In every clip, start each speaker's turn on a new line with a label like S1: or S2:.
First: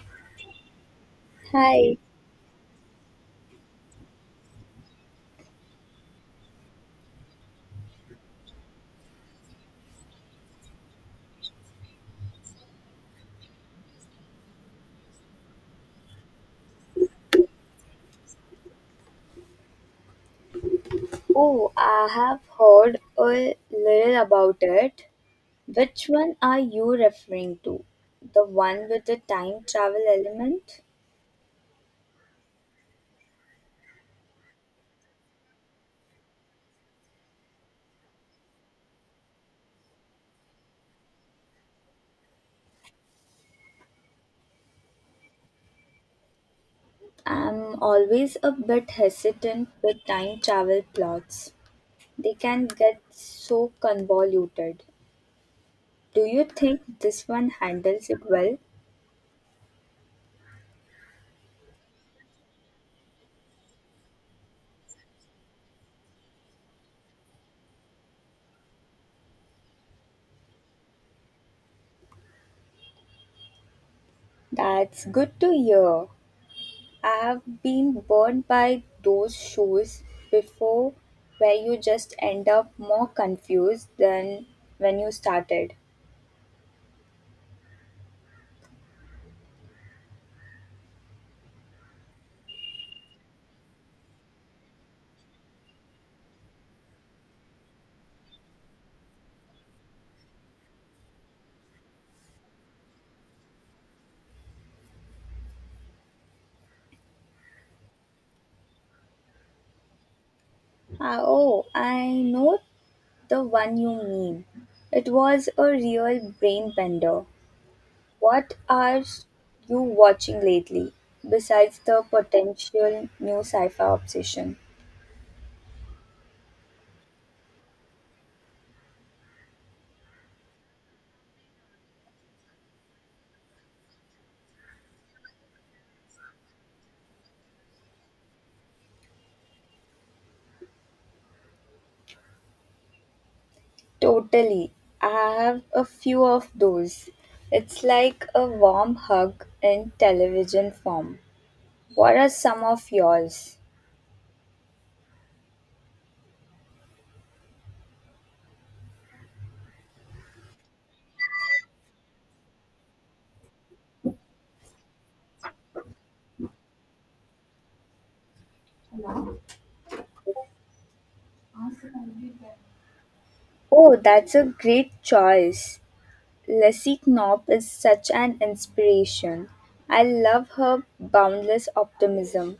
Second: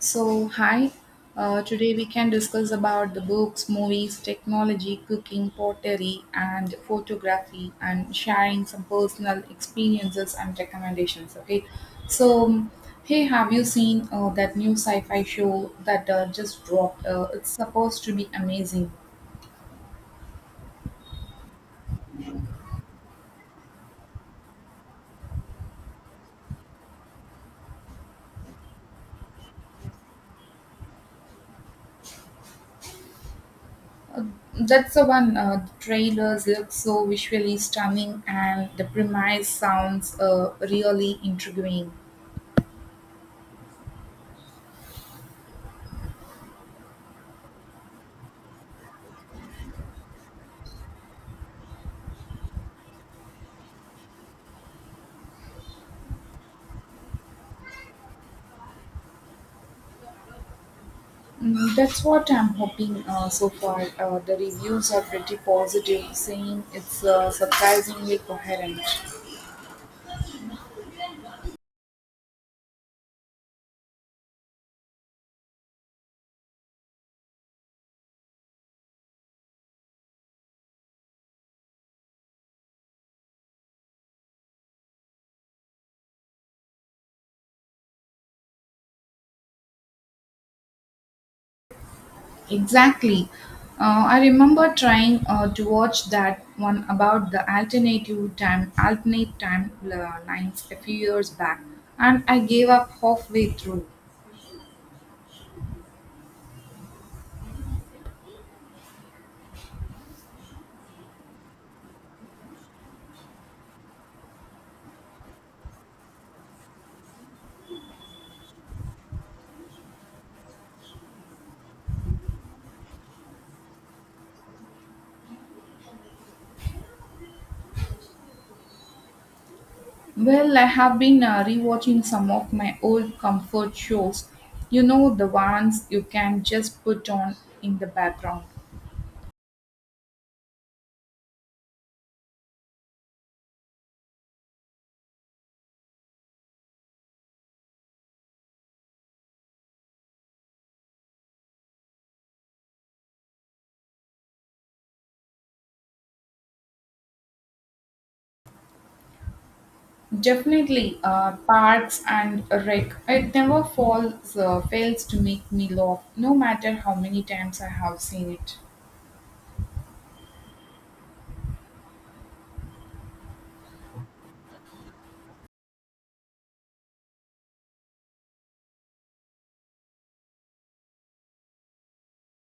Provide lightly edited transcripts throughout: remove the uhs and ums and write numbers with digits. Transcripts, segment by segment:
S1: So, hi. Today
S2: Hi.
S1: we can discuss about the books, movies, technology, cooking, pottery, and photography, and sharing some personal experiences and recommendations. Okay. So, um, Hey, have you seen that new sci-fi show that just dropped? It's supposed to be amazing.
S2: Oh, I have heard a little about it. Which one are you referring to? The one with the time travel element?
S1: That's the one. The trailers look so visually stunning, and the premise sounds really intriguing.
S2: I'm always a bit hesitant with time travel plots. They can get so convoluted. Do you think this one handles it well?
S1: Mm, that's what I'm hoping so far. The reviews are pretty positive, saying it's surprisingly coherent.
S2: That's good to hear. I have been burnt by those shows before where you just end up more confused than when you started.
S1: Exactly. I remember trying to watch that one about the alternate time lines a few years back, and I gave up halfway through.
S2: Ah, oh, I know the one you mean. It was a real brain bender. What are you watching lately besides the potential new sci fi obsession?
S1: Well, I have been rewatching some of my old comfort shows. You know, the ones you can just put on in the background.
S2: Totally. I have a few of those. It's like a warm hug in television form. What are some of yours?
S1: Definitely, Parks and Rec. It never fails to make me laugh, no matter how many times I have seen it.
S2: Oh, that's a great choice. Leslie Knopp is such an inspiration. I love her boundless optimism.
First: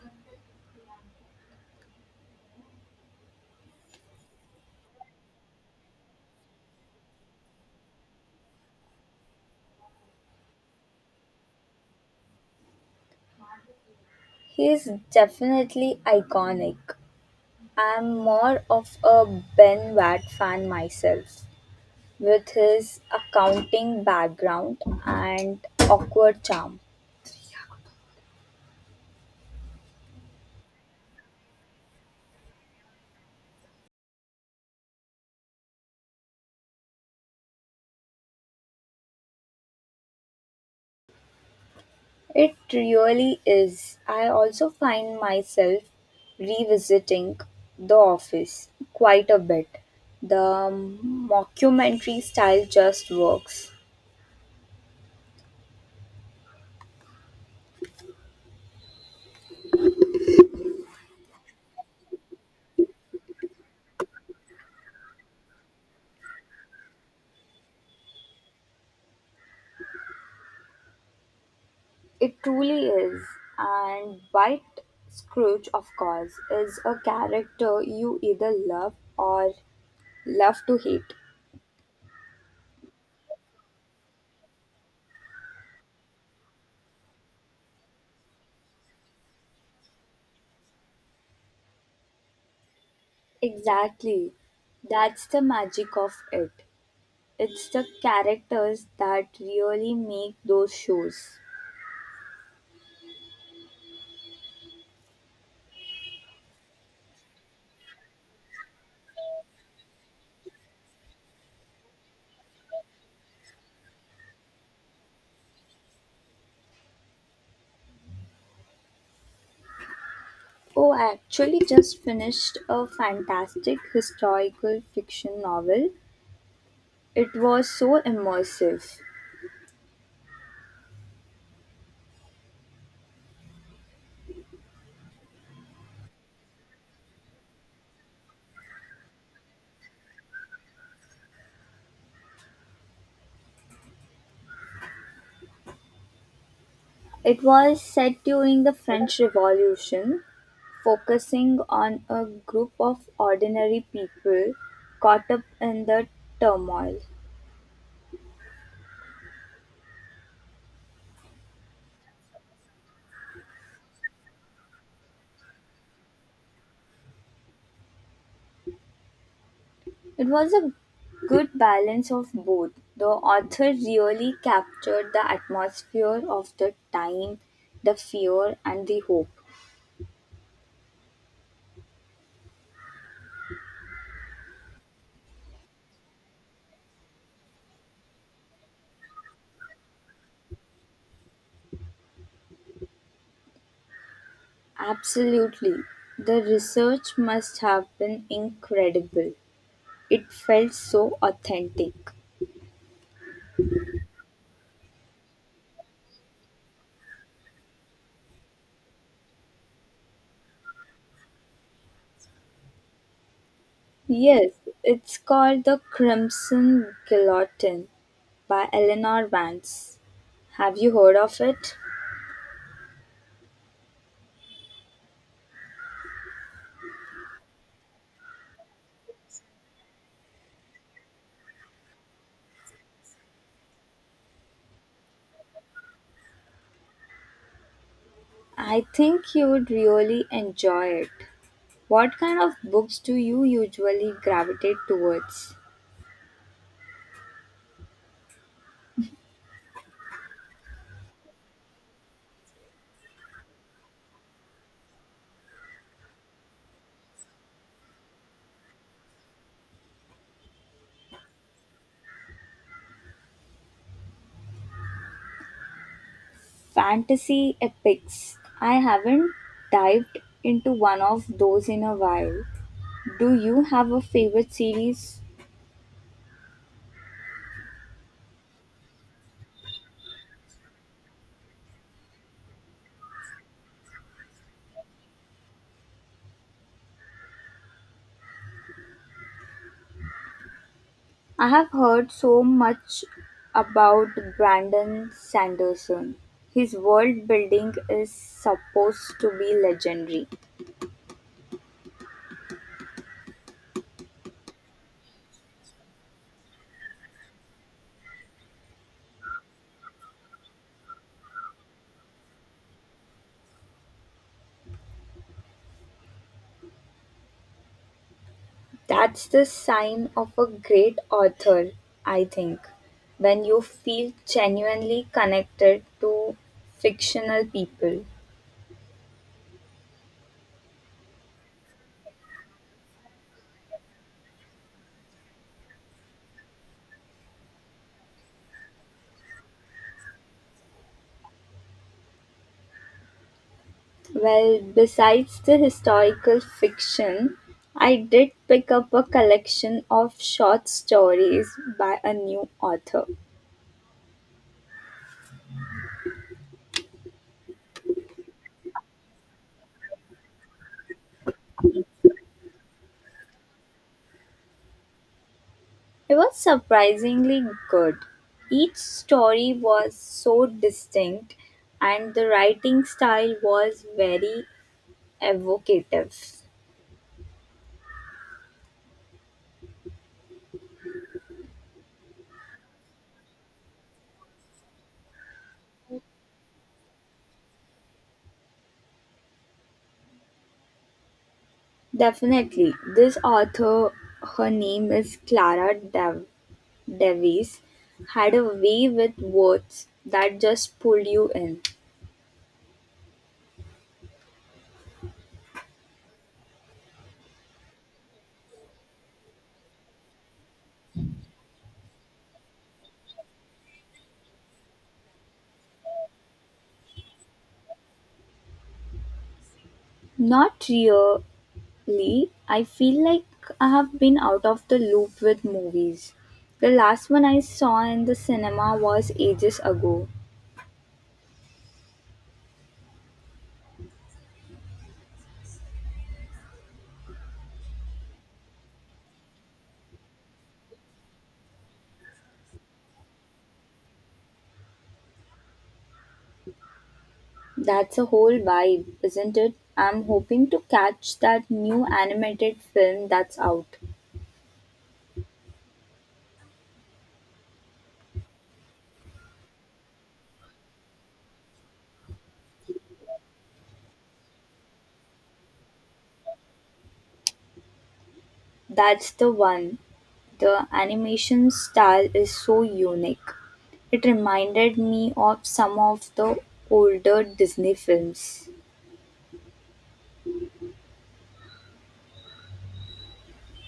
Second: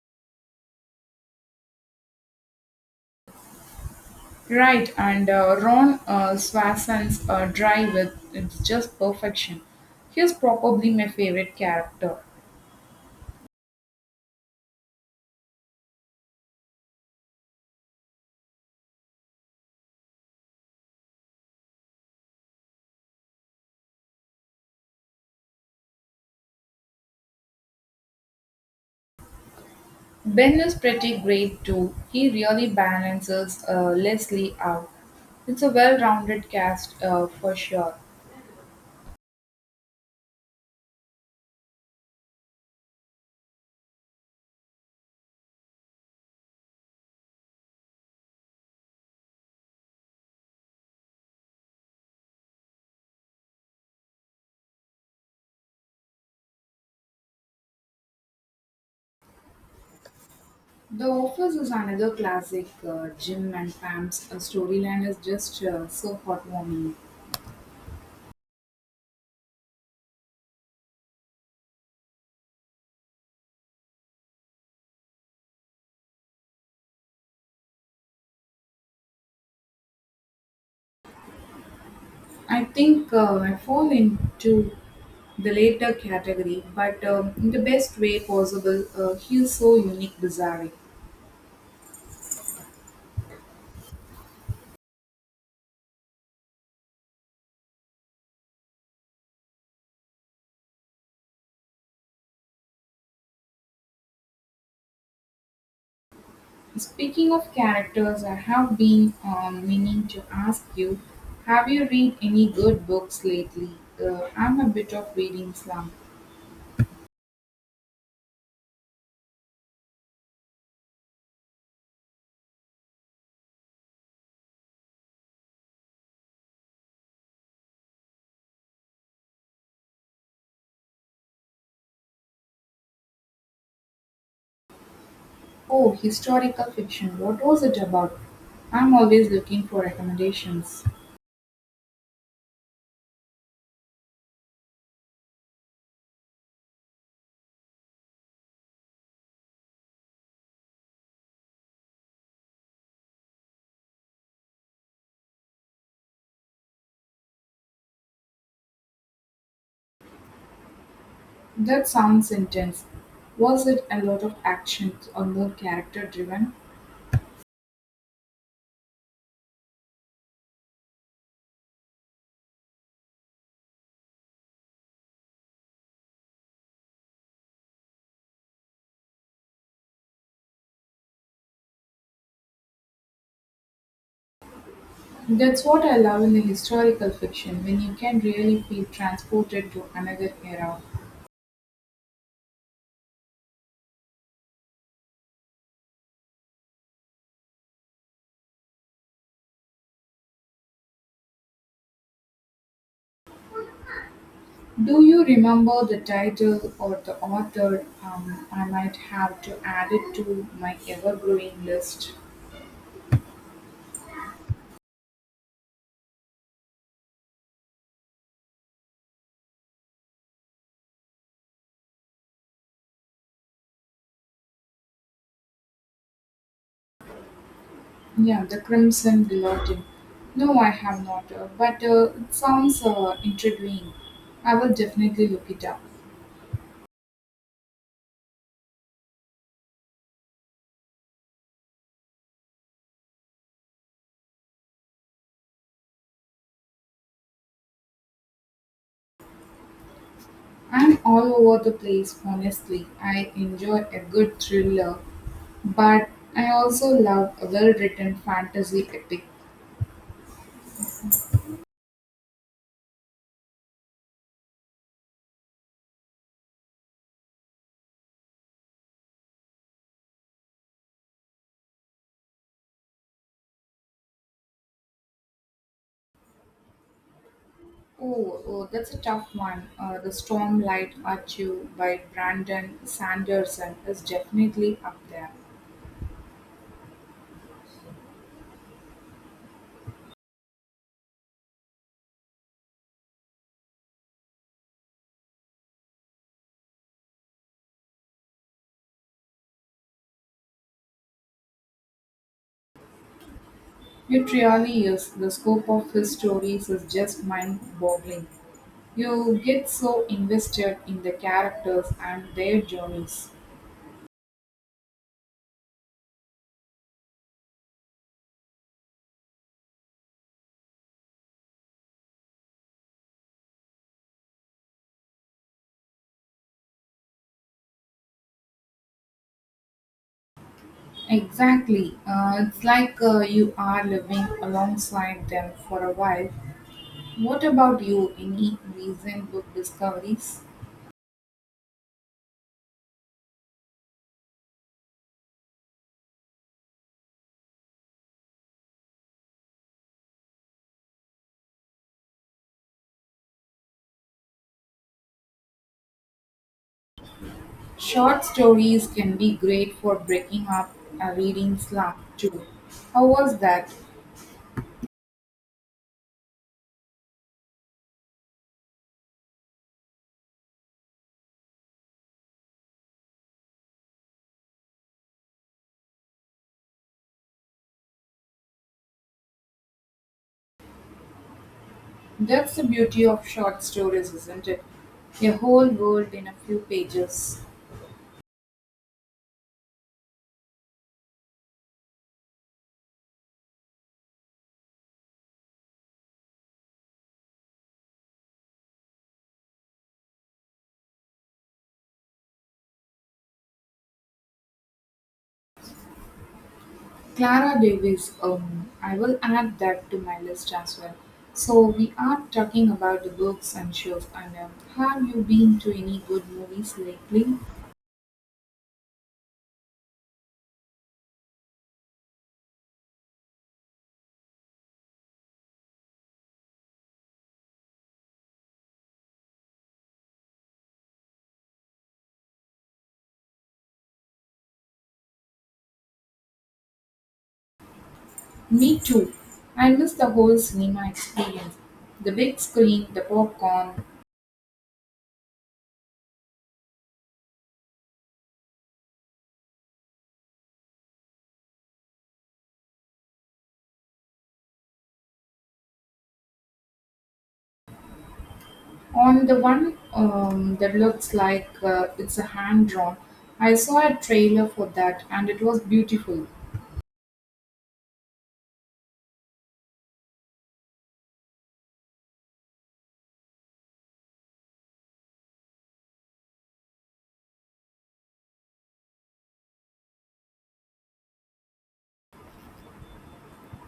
S1: Right, and Ron Swasson's Drive with it's just perfection. He's probably my favorite character.
S2: He is definitely iconic. I'm more of a Ben Watt fan myself, with his accounting background and awkward charm.
S1: Ben is pretty great too. He really balances Leslie out. It's a well-rounded cast for sure.
S2: It really is. I also find myself revisiting The Office quite a bit. The mockumentary style just works.
S1: The Office is another classic. Jim and Pam's storyline is just so heartwarming.
S2: It truly is. And White Scrooge, of course, is a character you either love or love to hate.
S1: I think I fall into the later category, but in the best way possible. He is so unique, bizarre.
S2: Exactly. That's the magic of it. It's the characters that really make those shows.
S1: Speaking of characters, I have been meaning to ask you: have you read any good books lately? I'm a bit of reading slump.
S2: Oh, I actually just finished a fantastic historical fiction novel. It was so immersive.
S1: Oh, historical fiction. What was it about? I'm always looking for recommendations.
S2: It was set during the French Revolution, focusing on a group of ordinary people caught up in the turmoil.
S1: That sounds intense. Was it a lot of action or more character driven?
S2: It was a good balance of both. The author really captured the atmosphere of the time, the fear, and the hope.
S1: That's what I love in the historical fiction when you can really feel transported to another era.
S2: Absolutely. The research must have been incredible. It felt so authentic.
S1: Do you remember the title or the author? I might have to add it to my ever growing list.
S2: Yes, it's called The Crimson Guillotine by Eleanor Vance. Have you heard of it?
S1: Yeah, The Crimson Guillotine. No, I have not, but it sounds intriguing. I will definitely look it up.
S2: I think you would really enjoy it. What kind of books do you usually gravitate towards?
S1: I'm all over the place, honestly. I enjoy a good thriller, but I also love a well written fantasy epic.
S2: Fantasy epics. I haven't dived into one of those in a while. Do you have a favorite series?
S1: Oh, that's a tough one. The Stormlight Archive by Brandon Sanderson is definitely up there.
S2: I have heard so much about Brandon Sanderson. His world building is supposed to be legendary.
S1: It really is. The scope of his stories is just mind boggling. You get so invested in the characters and their journeys.
S2: That's the sign of a great author, I think, when you feel genuinely connected to fictional people.
S1: Exactly. It's like you are living alongside them for a while. What about you? Any recent book discoveries?
S2: Well, besides the historical fiction, I did pick up a collection of short stories by a new author.
S1: Short stories can be great for breaking up a reading slump, too. How was that?
S2: It was surprisingly good. Each story was so distinct, and the writing style was very evocative.
S1: That's the beauty of short stories, isn't it? A whole world in a few pages.
S2: Definitely, this author, her name is Clara Dev. Davies had a way with words that just pulled you in.
S1: Clara Davis, I will add that to my list as well. So we are talking about the books and shows. And have you been to any good movies lately?
S2: Not really. I feel like I have been out of the loop with movies. The last one I saw in the cinema was ages ago.
S1: Me too. I miss the whole cinema experience, the big screen, the popcorn.
S2: That's a whole vibe, isn't it? I'm hoping to catch that new animated film that's out.
S1: On the one that looks like it's a hand drawn, I saw a trailer for that, and it was beautiful.
S2: That's the one. The animation style is so unique. It reminded me of some of the older Disney films.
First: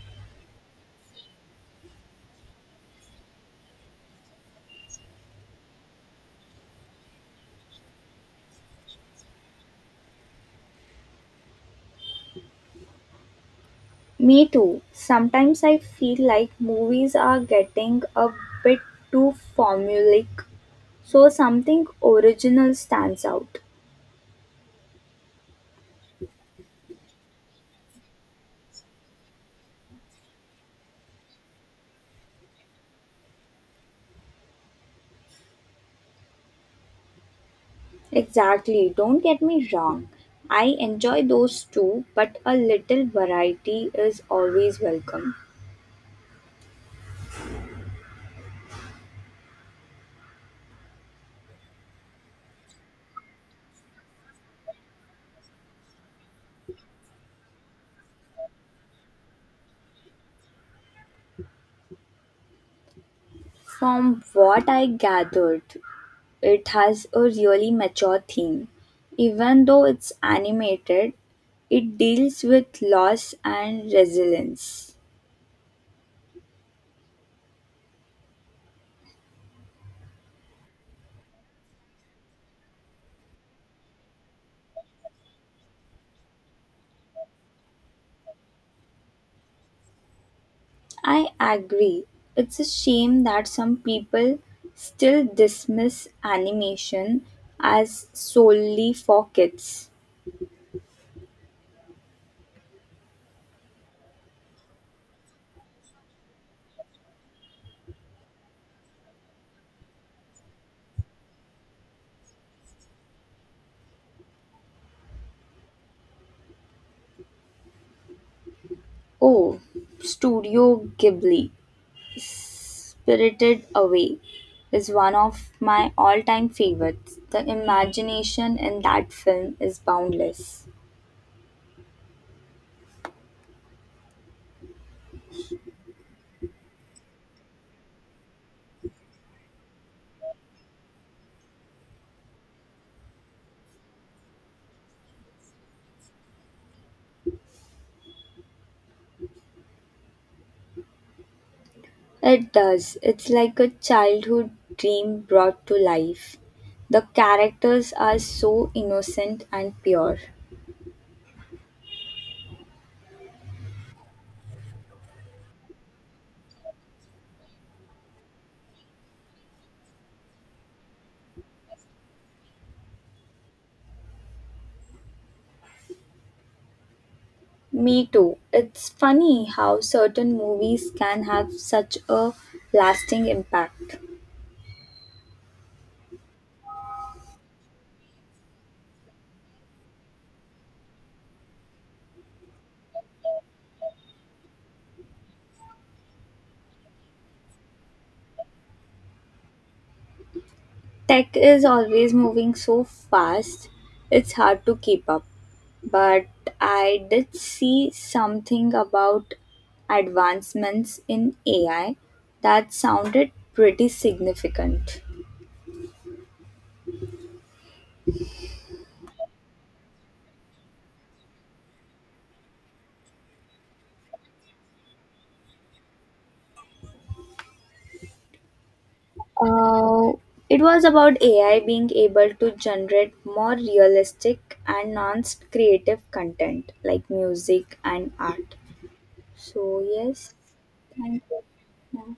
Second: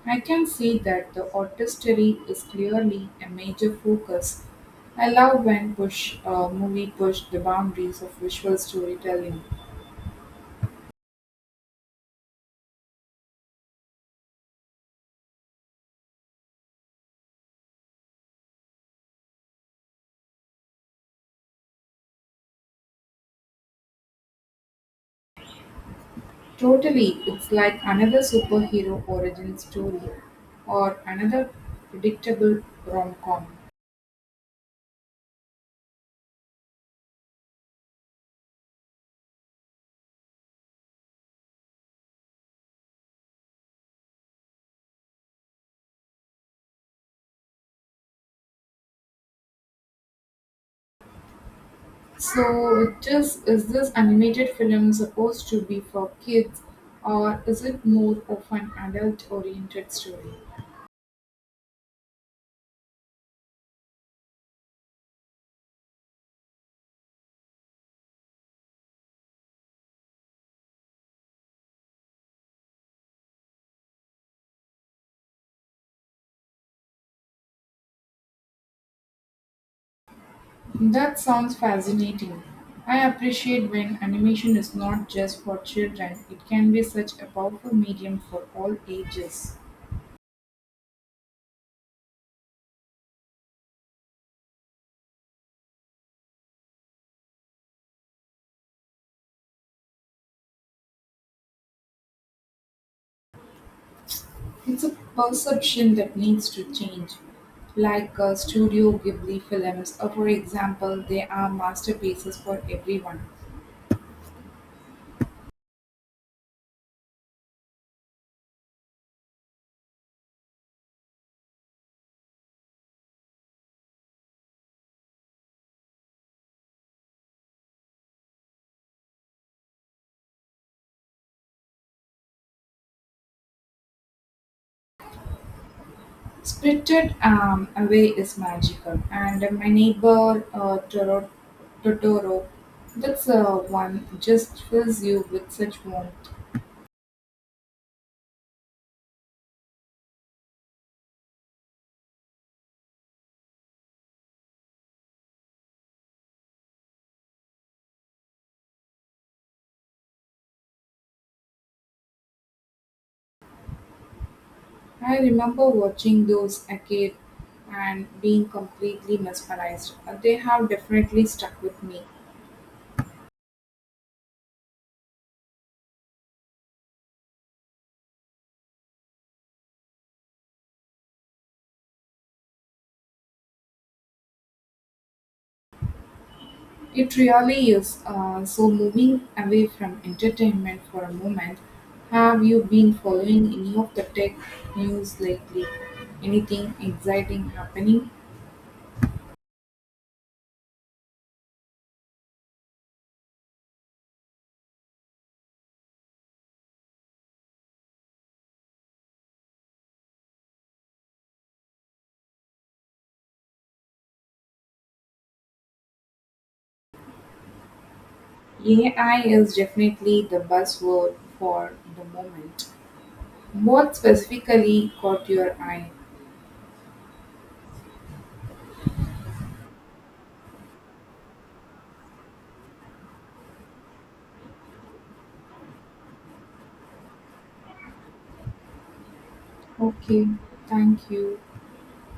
S1: I can see that the artistry is clearly a major focus. I love when push movie pushed the boundaries of visual storytelling.
S2: Me too. Sometimes I feel like movies are getting a bit too formulaic, so something original stands out.
S1: Totally, it's like another superhero origin story or another predictable rom-com.
S2: Exactly, don't get me wrong. I enjoy those too, but a little variety is always welcome.
S1: So, it just is this animated film supposed to be for kids or is it more of an adult-oriented story?
S2: From what I gathered, it has a really mature theme. Even though it's animated, it deals with loss and resilience.
S1: That sounds fascinating. I appreciate when animation is not just for children, it can be such a powerful medium for all ages.
S2: I agree. It's a shame that some people still dismiss animation as solely for kids.
S1: It's a perception that needs to change. Like Studio Ghibli films, or for example, they are masterpieces for everyone.
S2: Oh, Studio Ghibli, Spirited Away, is one of my all time favorites. The imagination in that film is boundless.
S1: Spirited Away is magical, and My Neighbor Totoro, that's one just fills you with such warmth.
S2: It does. It's like a childhood dream brought to life. The characters are so innocent and pure.
S1: I remember watching those again and being completely mesmerized. They have definitely stuck with me.
S2: Me too. It's funny how certain movies can have such a lasting impact.
S1: It really is. So, moving away from entertainment for a moment, have you been following any of the tech news lately? Anything exciting happening?
S2: Tech is always moving so fast, it's hard to keep up. But I did see something about advancements in AI that sounded pretty significant.
S1: AI is definitely the buzzword for the moment. What specifically caught your eye?
S2: Uh, it was about AI being able to generate more realistic and non creative content like music and art. So,
S1: Okay,
S2: yes,
S1: thank
S2: thank
S1: you.
S2: you. Yeah.